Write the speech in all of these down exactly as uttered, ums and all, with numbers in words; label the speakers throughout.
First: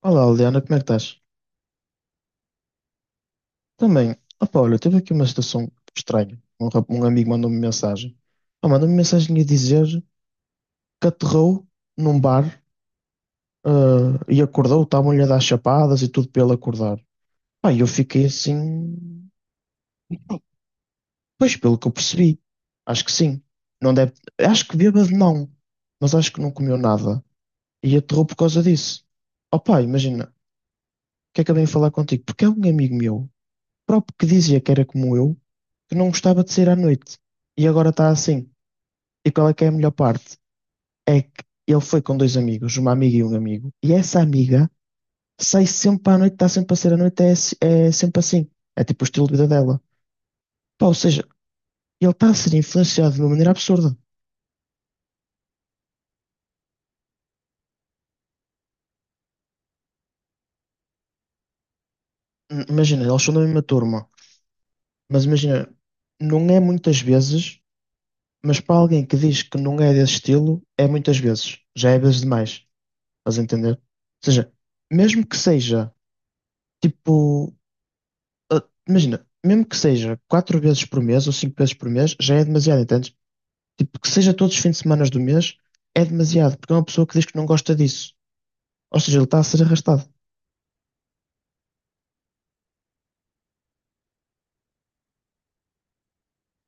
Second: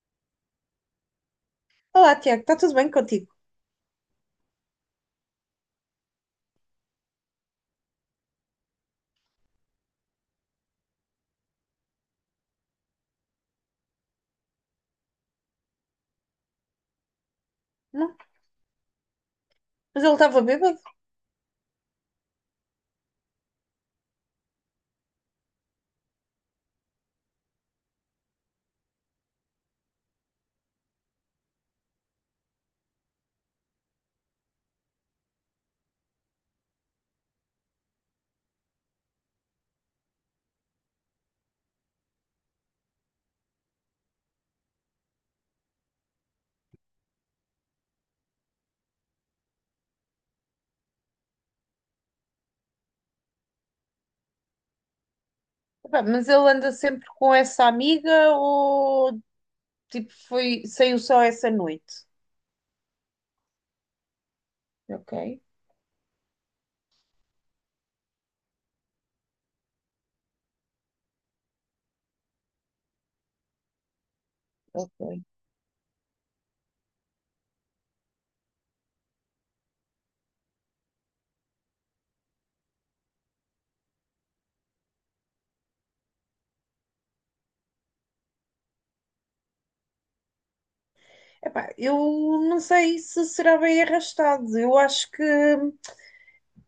Speaker 1: Olá, Liliana, como é que estás?
Speaker 2: Olá, Tiago, está tudo bem contigo?
Speaker 1: Também, opa, olha, teve aqui uma situação estranha. Um, rap- um amigo mandou-me mensagem. Ah, mandou-me mensagem a dizer que aterrou num bar, ah, e acordou, estavam-lhe a dar chapadas e tudo para ele acordar. Pá, e eu
Speaker 2: Não?
Speaker 1: fiquei assim,
Speaker 2: Mas ele estava bêbado?
Speaker 1: pois pelo que eu percebi, acho que sim. Não deve, acho que bêbado não, mas acho que não comeu nada. E aterrou por causa disso. Opa, imagina, o que é que eu venho falar contigo? Porque é um amigo meu próprio que dizia que era como eu, que não gostava de sair à noite. E agora está assim. E qual é que é a melhor parte? É que ele foi com dois amigos, uma amiga e um amigo, e essa amiga sai sempre à noite, está sempre a sair à noite, é, se- é sempre assim. É tipo o estilo de vida dela. Pá, ou seja, ele está a ser influenciado de uma maneira absurda.
Speaker 2: Epá, mas ele anda sempre com essa amiga ou tipo foi, saiu só essa noite?
Speaker 1: N- Imagina, eles são da mesma turma,
Speaker 2: Ok,
Speaker 1: mas imagina, não é muitas vezes, mas para alguém que diz que não é desse estilo, é muitas vezes. Já é vezes demais. Estás a entender? Ou seja,
Speaker 2: ok.
Speaker 1: mesmo que seja. Tipo, ah, imagina, mesmo que seja quatro vezes por mês ou cinco vezes por mês, já é demasiado, entendes? Tipo, que seja todos os fins de semana do mês, é demasiado, porque é uma pessoa que diz que não gosta disso. Ou seja, ele está a ser arrastado.
Speaker 2: Epá, eu não sei se será bem arrastado. Eu acho que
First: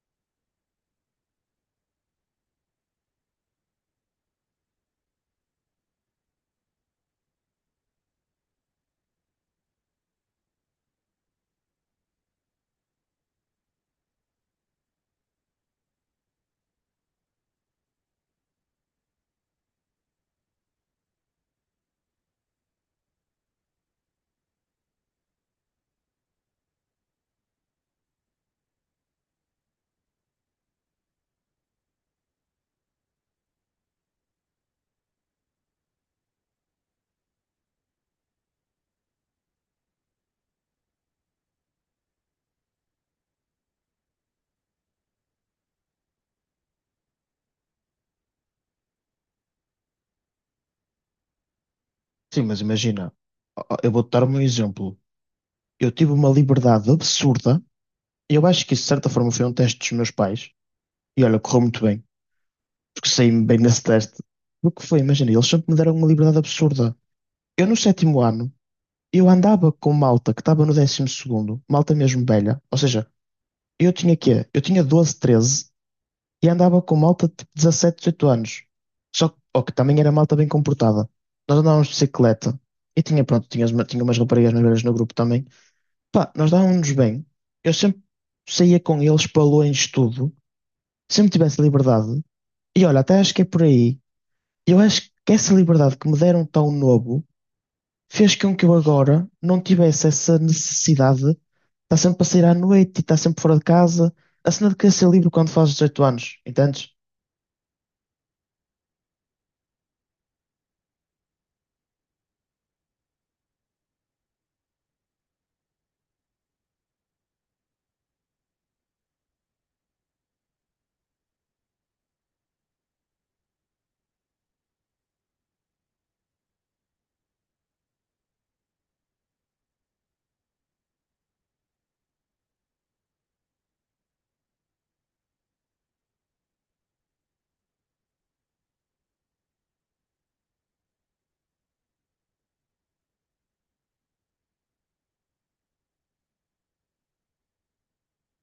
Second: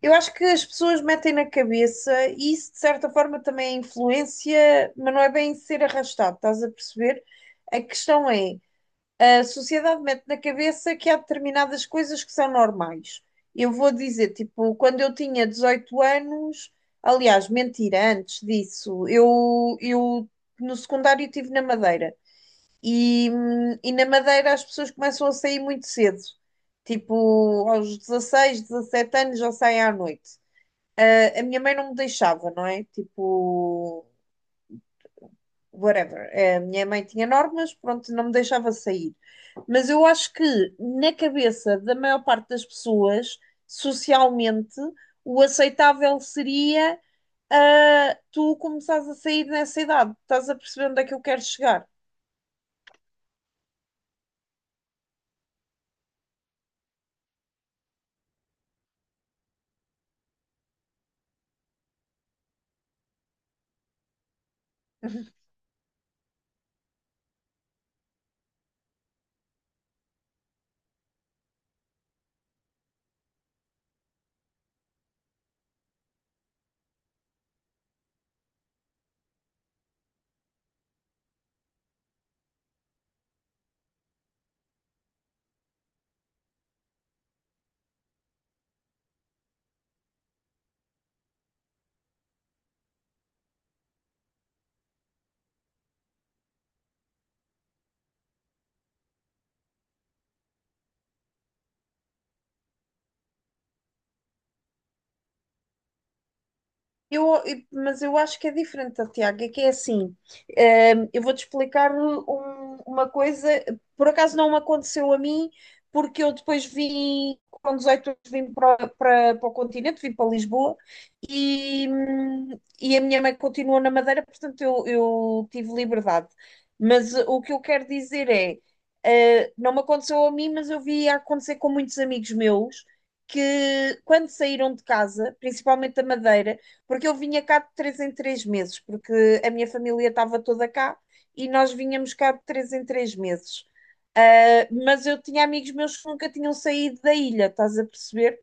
Speaker 2: eu acho que as pessoas metem na cabeça e isso de certa forma também é influência, mas não é bem ser arrastado, estás a perceber? A questão é a sociedade mete na cabeça que há determinadas coisas que são normais. Eu vou dizer, tipo, quando eu tinha dezoito anos, aliás, mentira, antes disso, eu, eu no secundário estive na Madeira. E, hum, e na Madeira as pessoas começam a sair muito cedo. Tipo, aos dezasseis dezassete anos já saem à noite. Ah, a minha mãe não me deixava, não é? Tipo, whatever. É, A minha mãe tinha normas, pronto, não me deixava sair. Mas eu acho que na cabeça da maior parte das pessoas, socialmente, o aceitável seria ah, tu começares a sair nessa idade. Estás a perceber onde é que eu quero chegar?
Speaker 1: Sim, mas imagina, ó, ó, eu vou-te dar um exemplo. Eu tive uma liberdade absurda, e eu acho que isso, de certa forma, foi um teste dos meus pais. E olha, correu muito bem, porque saí-me bem nesse teste. O que foi, imagina, eles sempre me deram uma liberdade absurda. Eu, no sétimo ano, eu andava com malta que estava no décimo segundo, malta mesmo velha, ou seja, eu tinha quê? Eu tinha doze, treze e andava com malta de tipo dezassete, dezoito anos. Só que, ó, que também era malta bem comportada. Nós andávamos de bicicleta e tinha, pronto, tinha, uma- tinha umas raparigas mais velhas no grupo também. Pá, nós dávamos-nos bem. Eu sempre saía com eles para longe de tudo, sempre tivesse liberdade. E olha, até acho que é por aí. Eu acho que essa liberdade que me deram tão novo fez com que eu agora não tivesse essa necessidade de estar sempre a sair à noite e estar sempre fora de casa. A cena de querer ser livre quando fazes dezoito anos, entendes?
Speaker 2: Eu, eu- mas eu acho que é diferente, Tiago, é que é assim, ehm, eu vou-te explicar um- uma coisa, por acaso não me aconteceu a mim, porque eu depois vim, com dezoito anos vim para, para, para o continente, vim para Lisboa, e, hum, e a minha mãe continuou na Madeira, portanto eu, eu tive liberdade. Mas eh, o que eu quero dizer é, eh, não me aconteceu a mim, mas eu vi acontecer com muitos amigos meus, que quando saíram de casa, principalmente da Madeira, porque eu vinha cá de três em três meses, porque a minha família estava toda cá e nós vinhamos cá de três em três meses. Ah, Mas eu tinha amigos meus que nunca tinham saído da ilha, estás a perceber?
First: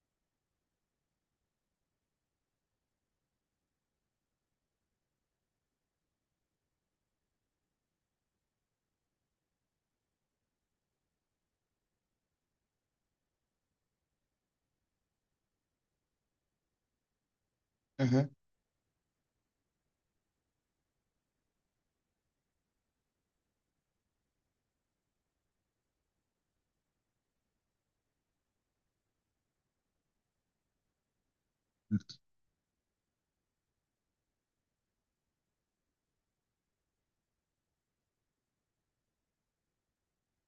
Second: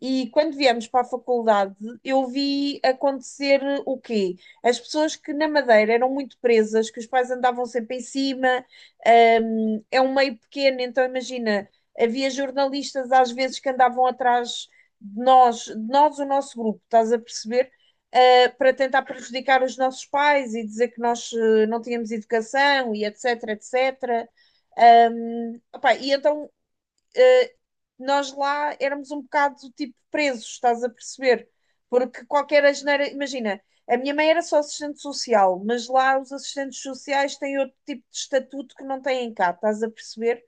Speaker 2: E quando viemos para a faculdade, eu vi acontecer o quê? As pessoas que na Madeira eram muito presas, que os pais andavam sempre em cima, hum, é um meio pequeno, então imagina, havia jornalistas às vezes que andavam atrás de nós, de nós, o nosso grupo, estás a perceber?
Speaker 1: Uhum.
Speaker 2: Uh, para tentar prejudicar os nossos pais e dizer que nós uh, não tínhamos educação e etc, etcétera. Um, opá, e então nós lá éramos um bocado tipo presos, estás a perceber? Porque qualquer asneira, imagina, a minha mãe era só assistente social, mas lá os assistentes sociais têm outro tipo de estatuto que não têm cá, estás a perceber?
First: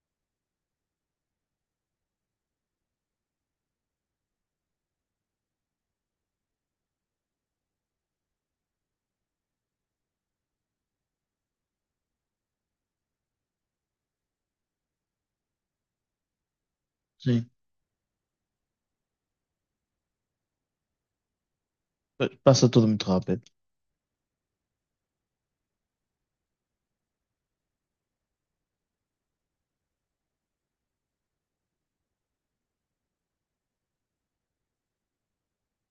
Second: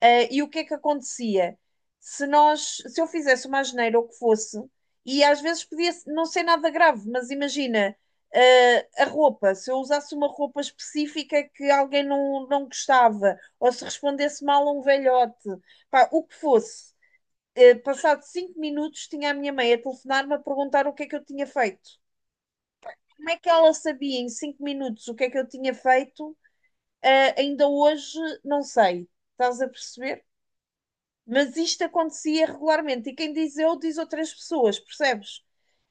Speaker 2: Eh, e o que é que acontecia? Se nós, se eu fizesse uma asneira ou o que fosse, e às vezes podia não ser nada grave, mas imagina, eh, a roupa, se eu usasse uma roupa específica que alguém não, não gostava, ou se respondesse mal a um velhote, pá, o que fosse,
Speaker 1: Sim.
Speaker 2: eh, passado cinco minutos, tinha a minha mãe a telefonar-me a perguntar o que é que eu tinha feito.
Speaker 1: pa- Passa tudo muito
Speaker 2: Como é
Speaker 1: rápido.
Speaker 2: que ela sabia em cinco minutos o que é que eu tinha feito? Eh, ainda hoje não sei. Estás a perceber? Mas isto acontecia regularmente. E quem diz eu, diz outras pessoas, percebes?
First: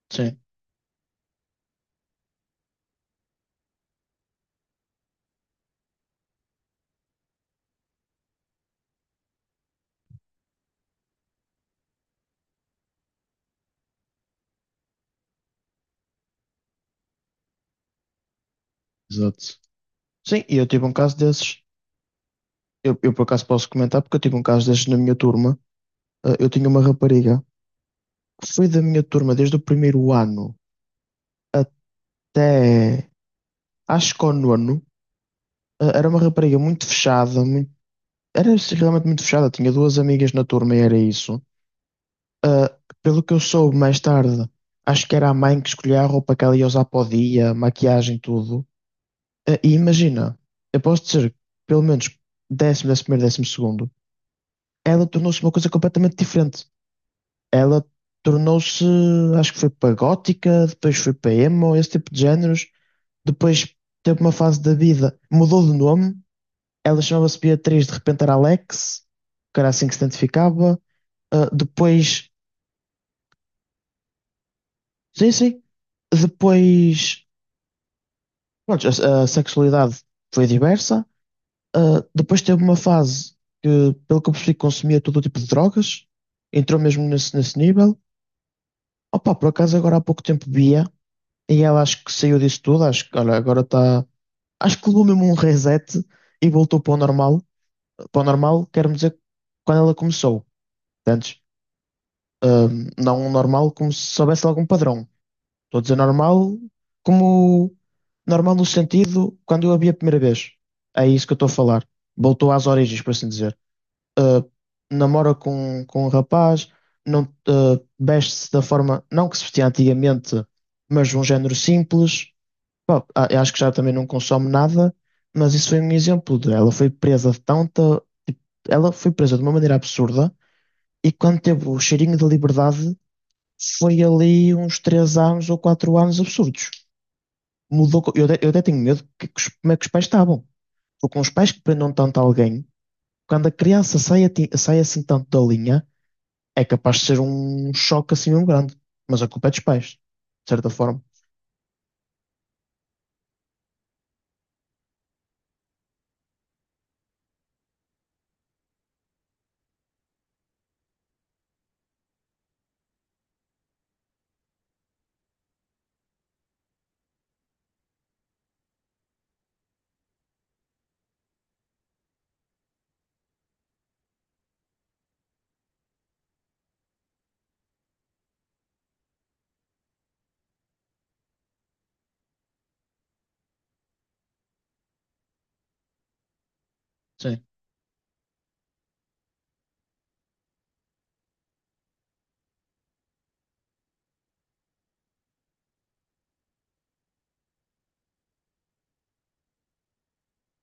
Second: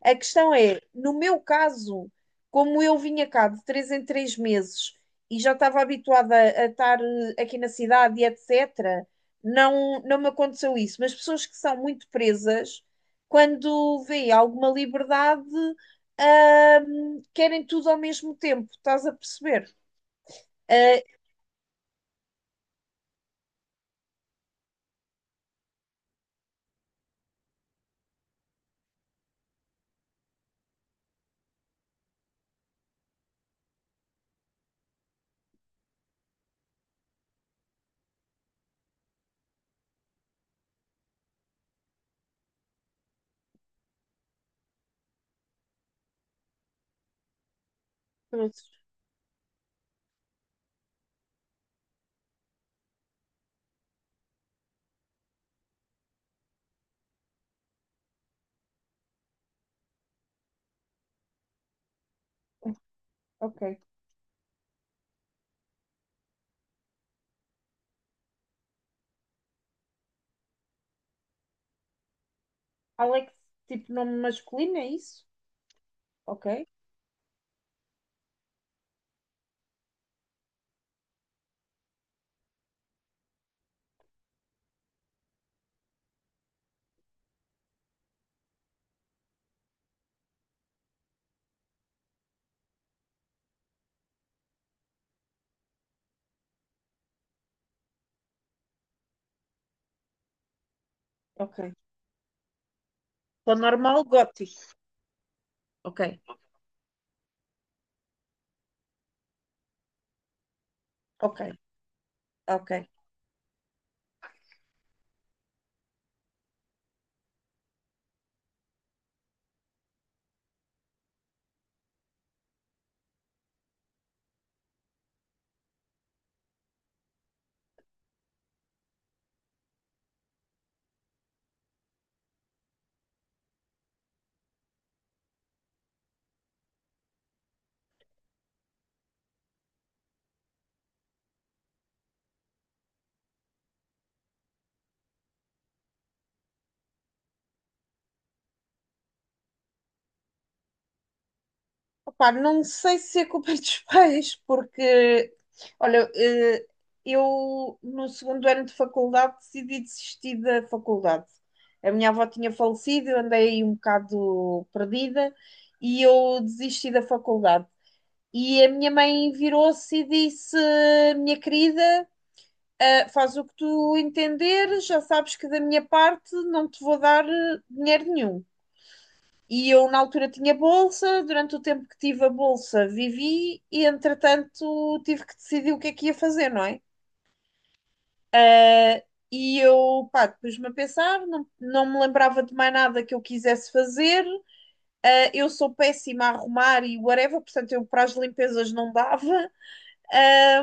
Speaker 2: A
Speaker 1: Sim.
Speaker 2: questão é, no meu caso, como eu vinha cá de três em três meses e já estava habituada a estar eh, aqui na cidade e etcétera, não, não me aconteceu isso. Mas pessoas que são muito presas, quando vêem alguma liberdade, ahm, querem tudo ao mesmo tempo, estás a
Speaker 1: Exato.
Speaker 2: perceber?
Speaker 1: Sim, e eu tive um
Speaker 2: Ah,
Speaker 1: caso desses. Eu, eu por acaso posso comentar porque eu tive um caso desses na minha turma. Ah, Eu tinha uma rapariga que foi da minha turma desde o primeiro ano até acho que ao nono. Ah, Era uma rapariga muito fechada, muito, era realmente muito fechada. Tinha duas amigas na turma e era isso. Ah, Pelo que eu soube mais tarde, acho que era a mãe que escolhia a roupa que ela ia usar para o dia, maquiagem, tudo.
Speaker 2: Trouxe.
Speaker 1: Ah, e imagina, eu posso dizer, que pelo menos décimo, décimo primeiro, décimo segundo, ela tornou-se uma coisa completamente diferente. Ela tornou-se, acho que foi para gótica, depois foi para emo, esse tipo de géneros. Depois
Speaker 2: Ok.
Speaker 1: teve uma fase da vida, mudou de nome, ela chamava-se Beatriz, de repente era Alex, que era assim que se identificava. Ah, depois,
Speaker 2: Alex, tipo nome masculino, é isso?
Speaker 1: sim, sim.
Speaker 2: Ok,
Speaker 1: Depois, pronto, a, a sexualidade foi diversa. Ah, depois teve uma fase que, pelo que eu percebi, consumia todo o tipo de drogas. Entrou mesmo nesse, nesse nível. Opa, por acaso agora há pouco tempo via e ela acho que saiu disso tudo. Acho que olha, agora está. Acho que levou mesmo um reset e voltou para o normal. Para o normal, quero dizer, quando ela começou. Antes,
Speaker 2: ok.
Speaker 1: não um
Speaker 2: Para
Speaker 1: normal como se
Speaker 2: normal,
Speaker 1: soubesse algum
Speaker 2: gótico.
Speaker 1: padrão. Estou a dizer
Speaker 2: Ok,
Speaker 1: normal, como normal no sentido quando eu a vi a primeira vez. É isso que eu
Speaker 2: ok,
Speaker 1: estou a falar. Voltou às
Speaker 2: ok.
Speaker 1: origens, por assim dizer. Ah, Namora com, com um rapaz, não, ah, veste-se da forma, não que se vestia antigamente, mas de um género simples. Bom, a- eu acho que já também não consome nada, mas isso foi um exemplo de ela foi presa de tanta. Tipo, ela foi presa de uma maneira absurda e quando teve o cheirinho da liberdade foi ali uns três anos ou quatro anos absurdos mudou. co- Eu até, eu até tenho medo que, que os- como é que os pais estavam. Ou com os pais que prendam tanto alguém, quando a criança sai, ati- sai assim tanto da linha, é capaz de ser um choque assim mesmo grande. Mas a culpa é dos pais, de certa forma.
Speaker 2: Opa, não sei se é culpa dos pais, porque, olha, eh, eu no segundo ano de faculdade decidi desistir da faculdade. A minha avó tinha falecido, eu andei aí um bocado perdida e eu desisti da faculdade. E a minha mãe virou-se e disse: Minha querida, ah, faz o que tu entenderes, já sabes que da minha parte não te vou dar eh, dinheiro nenhum. E eu, na altura, tinha bolsa. Durante o tempo que tive a bolsa, vivi e, entretanto, tive que decidir o que é que ia fazer, não é?
Speaker 1: Sim.
Speaker 2: E eu, pá, pus-me a pensar, não, não me lembrava de mais nada que eu quisesse fazer. Ah, eu sou péssima a arrumar e whatever, portanto, eu para as limpezas não dava. Ah,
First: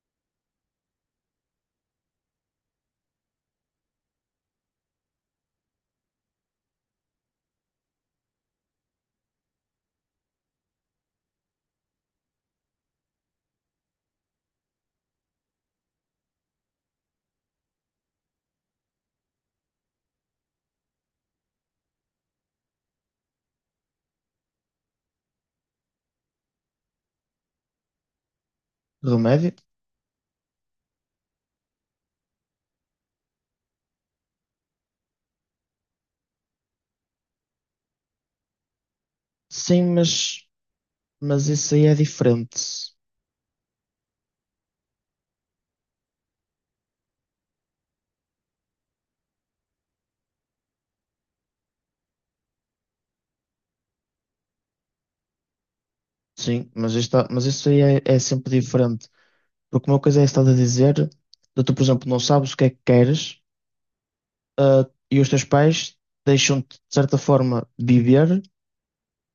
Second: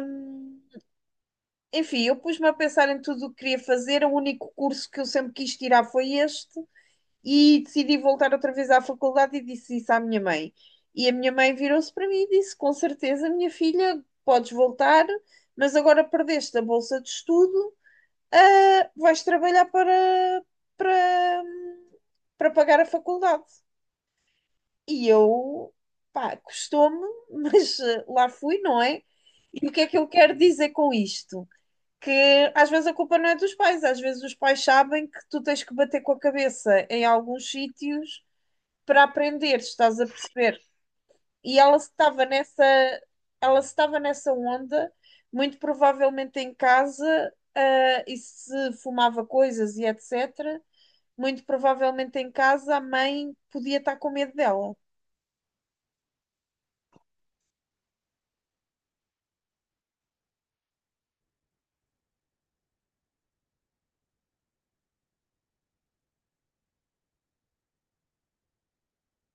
Speaker 2: Enfim, eu pus-me a pensar em tudo o que queria fazer. O único curso que eu sempre quis tirar foi este. E decidi voltar outra vez à faculdade e disse isso à minha mãe. E a minha mãe virou-se para mim e disse: Com certeza, minha filha, podes voltar, mas agora perdeste a bolsa de estudo, ah, vais trabalhar para, para, para pagar a faculdade. E eu, pá, custou-me, mas ah, lá fui, não é?
Speaker 1: Remédio?
Speaker 2: E o que é que eu quero dizer com isto? Que às vezes a culpa não é dos pais, às vezes os pais sabem que tu tens que bater com a cabeça em alguns sítios para aprender,
Speaker 1: Sim,
Speaker 2: estás a
Speaker 1: mas,
Speaker 2: perceber?
Speaker 1: mas
Speaker 2: E
Speaker 1: isso
Speaker 2: ela
Speaker 1: aí é
Speaker 2: estava nessa,
Speaker 1: diferente.
Speaker 2: ela estava nessa onda, muito provavelmente em casa, ah, e se fumava coisas e etcétera. Muito provavelmente em casa a mãe podia estar com medo dela.
Speaker 1: Sim, mas, isto, mas isso aí é, é sempre diferente. Porque uma coisa é estás a dizer, de tu, por exemplo, não sabes o que é que queres, ah, e os teus pais deixam-te, de certa forma, viver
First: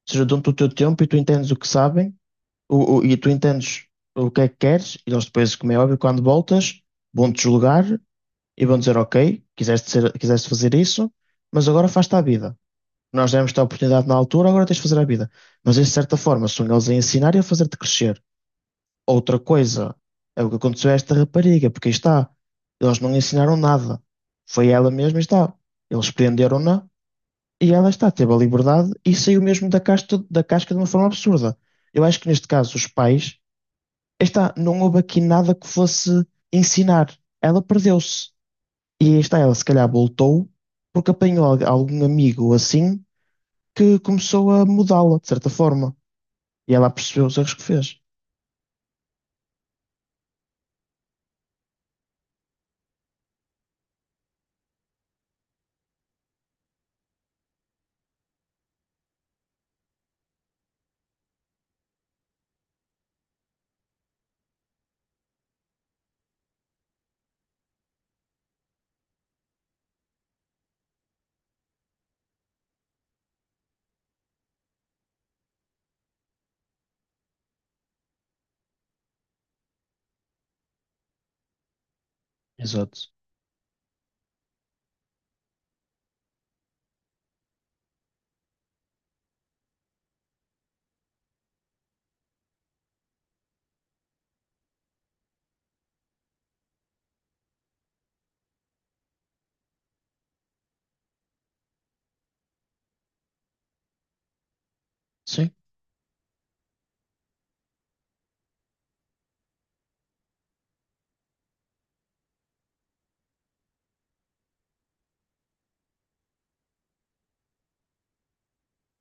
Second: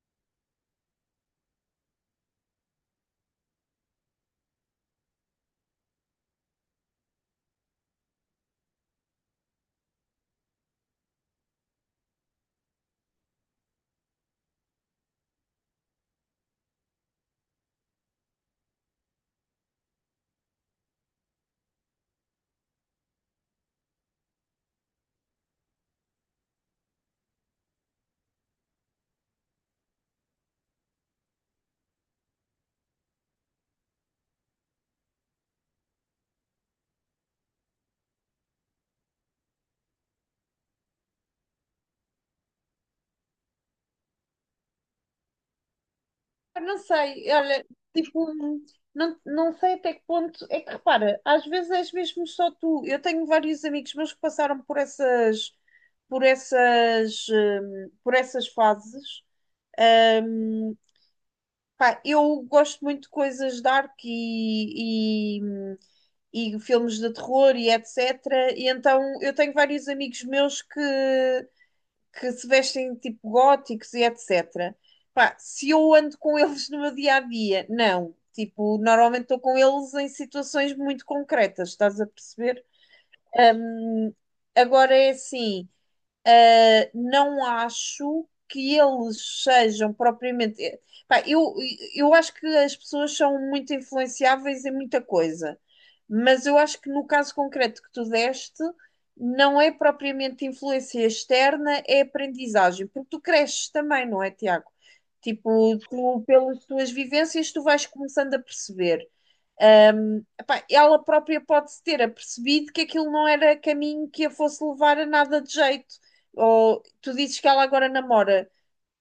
Speaker 1: seja, dão-te o teu tempo e tu entendes o que sabem o, o- e tu entendes o que é que queres e eles depois, como é óbvio, quando voltas, vão-te julgar e vão dizer, ok, quiseste ser, quiseste fazer isso, mas agora faz-te a vida. Nós demos-te a oportunidade na altura, agora tens de fazer a vida. Mas, de certa forma, são eles a ensinar e a fazer-te crescer. Outra coisa é o que aconteceu a esta rapariga, porque aí está, eles não ensinaram nada. Foi ela mesma e está. Eles prenderam-na e ela está, teve a liberdade e saiu mesmo da casca, da casca de uma forma absurda. Eu acho que neste caso os pais, está, não houve aqui nada que fosse ensinar. Ela perdeu-se. E aí está, ela se calhar voltou porque apanhou al- algum amigo ou assim que começou a mudá-la, de certa forma.
Speaker 2: Eu
Speaker 1: E
Speaker 2: não
Speaker 1: ela percebeu
Speaker 2: sei,
Speaker 1: os erros que
Speaker 2: olha,
Speaker 1: fez.
Speaker 2: tipo, não, não sei até que ponto. É que repara, às vezes és mesmo só tu. Eu tenho vários amigos meus que passaram por essas, por essas, hum, por essas fases. hum, Pá, eu gosto muito de coisas dark e, e, e filmes de terror e etcétera. E então eu tenho vários amigos meus que, que se vestem tipo góticos e etcétera. Pá, se eu ando com eles no meu dia a dia, não. Tipo, normalmente estou com eles em situações muito concretas, estás a perceber?
Speaker 1: Exato.
Speaker 2: Agora é assim. Uh, não acho que eles sejam propriamente. Eh, pá, eu, eu acho que as pessoas são muito influenciáveis em muita coisa, mas eu acho que no caso concreto que tu deste, não é propriamente influência externa, é aprendizagem, porque tu cresces também, não é, Tiago?
Speaker 1: Sim.
Speaker 2: Tipo, tu, pelas tuas vivências, tu vais começando a perceber. Epá, ela própria pode-se ter apercebido que aquilo não era caminho que a fosse levar a nada de jeito. Ou tu dizes que ela agora namora.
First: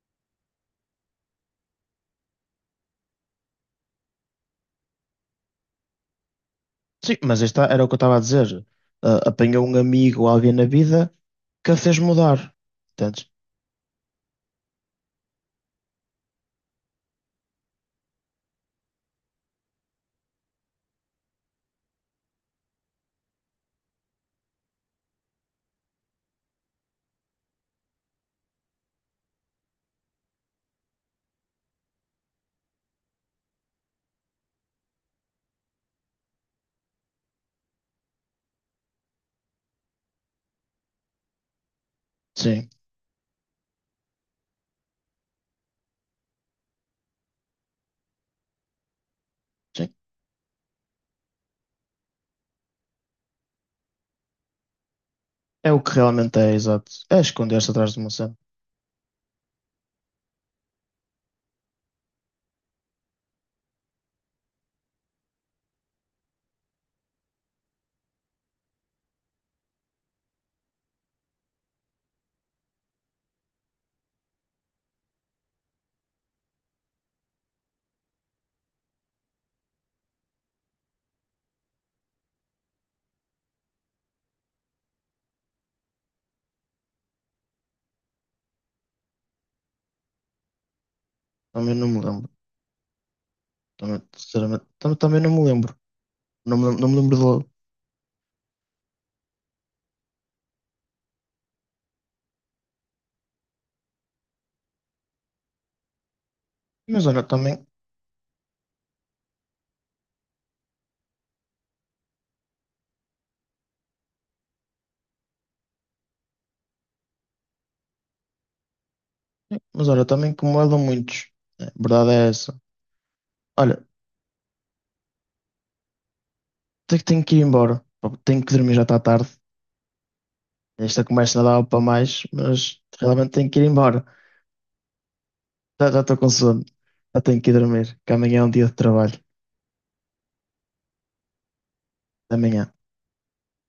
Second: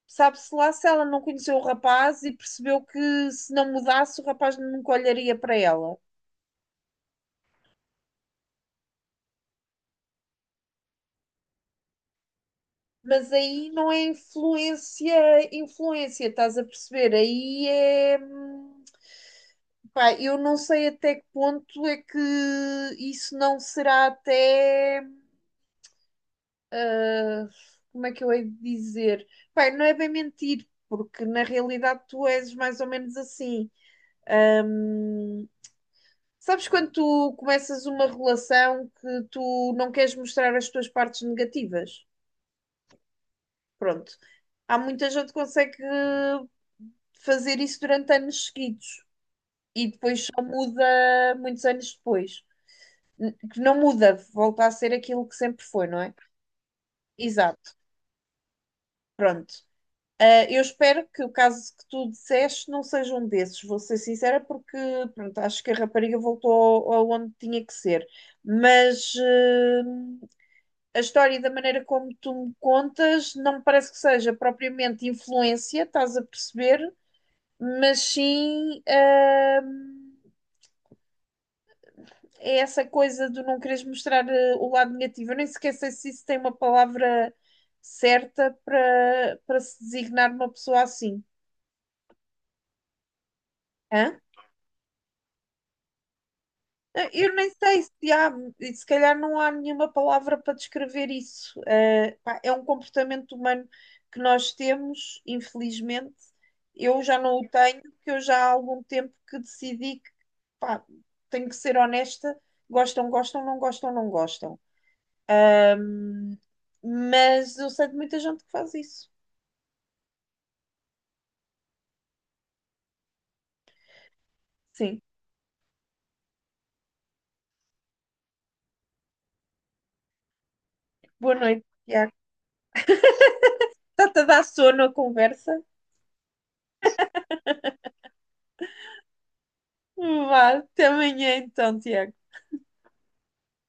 Speaker 2: Sabe-se lá se ela não conheceu o rapaz e percebeu que se não mudasse o rapaz nunca olharia para ela.
Speaker 1: Sim, mas aí está, era o que eu estava a dizer. Ah, apanhou um amigo ou alguém na vida que a fez mudar. Portanto,
Speaker 2: Mas aí não é influência, influência, estás a perceber? Aí é. hum, Pá, eu não sei até que ponto é que isso não será até como é que eu hei de dizer? Pai, não é bem mentir, porque na realidade tu és mais ou menos assim. Hum, sabes quando tu começas uma relação que tu não queres mostrar as tuas partes negativas?
Speaker 1: sim.
Speaker 2: Pronto. Há muita gente que consegue fazer isso durante anos seguidos e
Speaker 1: Sim.
Speaker 2: depois só muda muitos anos depois. Que não muda, volta a ser aquilo que sempre
Speaker 1: É o
Speaker 2: foi,
Speaker 1: que
Speaker 2: não é?
Speaker 1: realmente é, exato. É esconder-se
Speaker 2: Exato.
Speaker 1: atrás de uma cena.
Speaker 2: Pronto. Ah, eu espero que o caso que tu disseste não seja um desses, vou ser sincera, porque pronto, acho que a rapariga voltou ao- aonde tinha que ser. Mas ah, a história da maneira como tu me contas não me parece que seja propriamente influência, estás a perceber? Mas sim, ah, é essa coisa de não quereres mostrar ah, o lado negativo. Eu nem sequer sei se isso tem uma palavra certa para para se designar uma pessoa assim.
Speaker 1: Também não me lembro. Também,
Speaker 2: Hã?
Speaker 1: sinceramente, tam- também não me lembro. Não me, lem- não me
Speaker 2: Eh,
Speaker 1: lembro de
Speaker 2: Eu
Speaker 1: logo.
Speaker 2: nem sei se há, se calhar não há nenhuma palavra para descrever isso. Eh, pá, é um comportamento humano que nós temos, infelizmente. Eu
Speaker 1: Mas
Speaker 2: já
Speaker 1: olha,
Speaker 2: não o
Speaker 1: também,
Speaker 2: tenho, porque eu já há algum tempo que decidi que, pá, tenho que ser honesta. Gostam, gostam, não gostam, não gostam. Mas eu sei de muita gente que faz isso.
Speaker 1: mas olha, também como ela muitos. Né? A verdade é essa. Olha,
Speaker 2: Sim.
Speaker 1: tenho, tenho que ir embora. Pá, tenho que dormir, já está tarde. Esta
Speaker 2: Boa
Speaker 1: conversa não dava
Speaker 2: noite,
Speaker 1: para
Speaker 2: Tiago.
Speaker 1: mais, mas realmente tenho que ir embora.
Speaker 2: Está-te a dar sono a conversa?
Speaker 1: Já já estou com sono. Já tenho que ir dormir, que amanhã é um dia de trabalho.
Speaker 2: Vá, até amanhã então, Tiago.
Speaker 1: Até amanhã.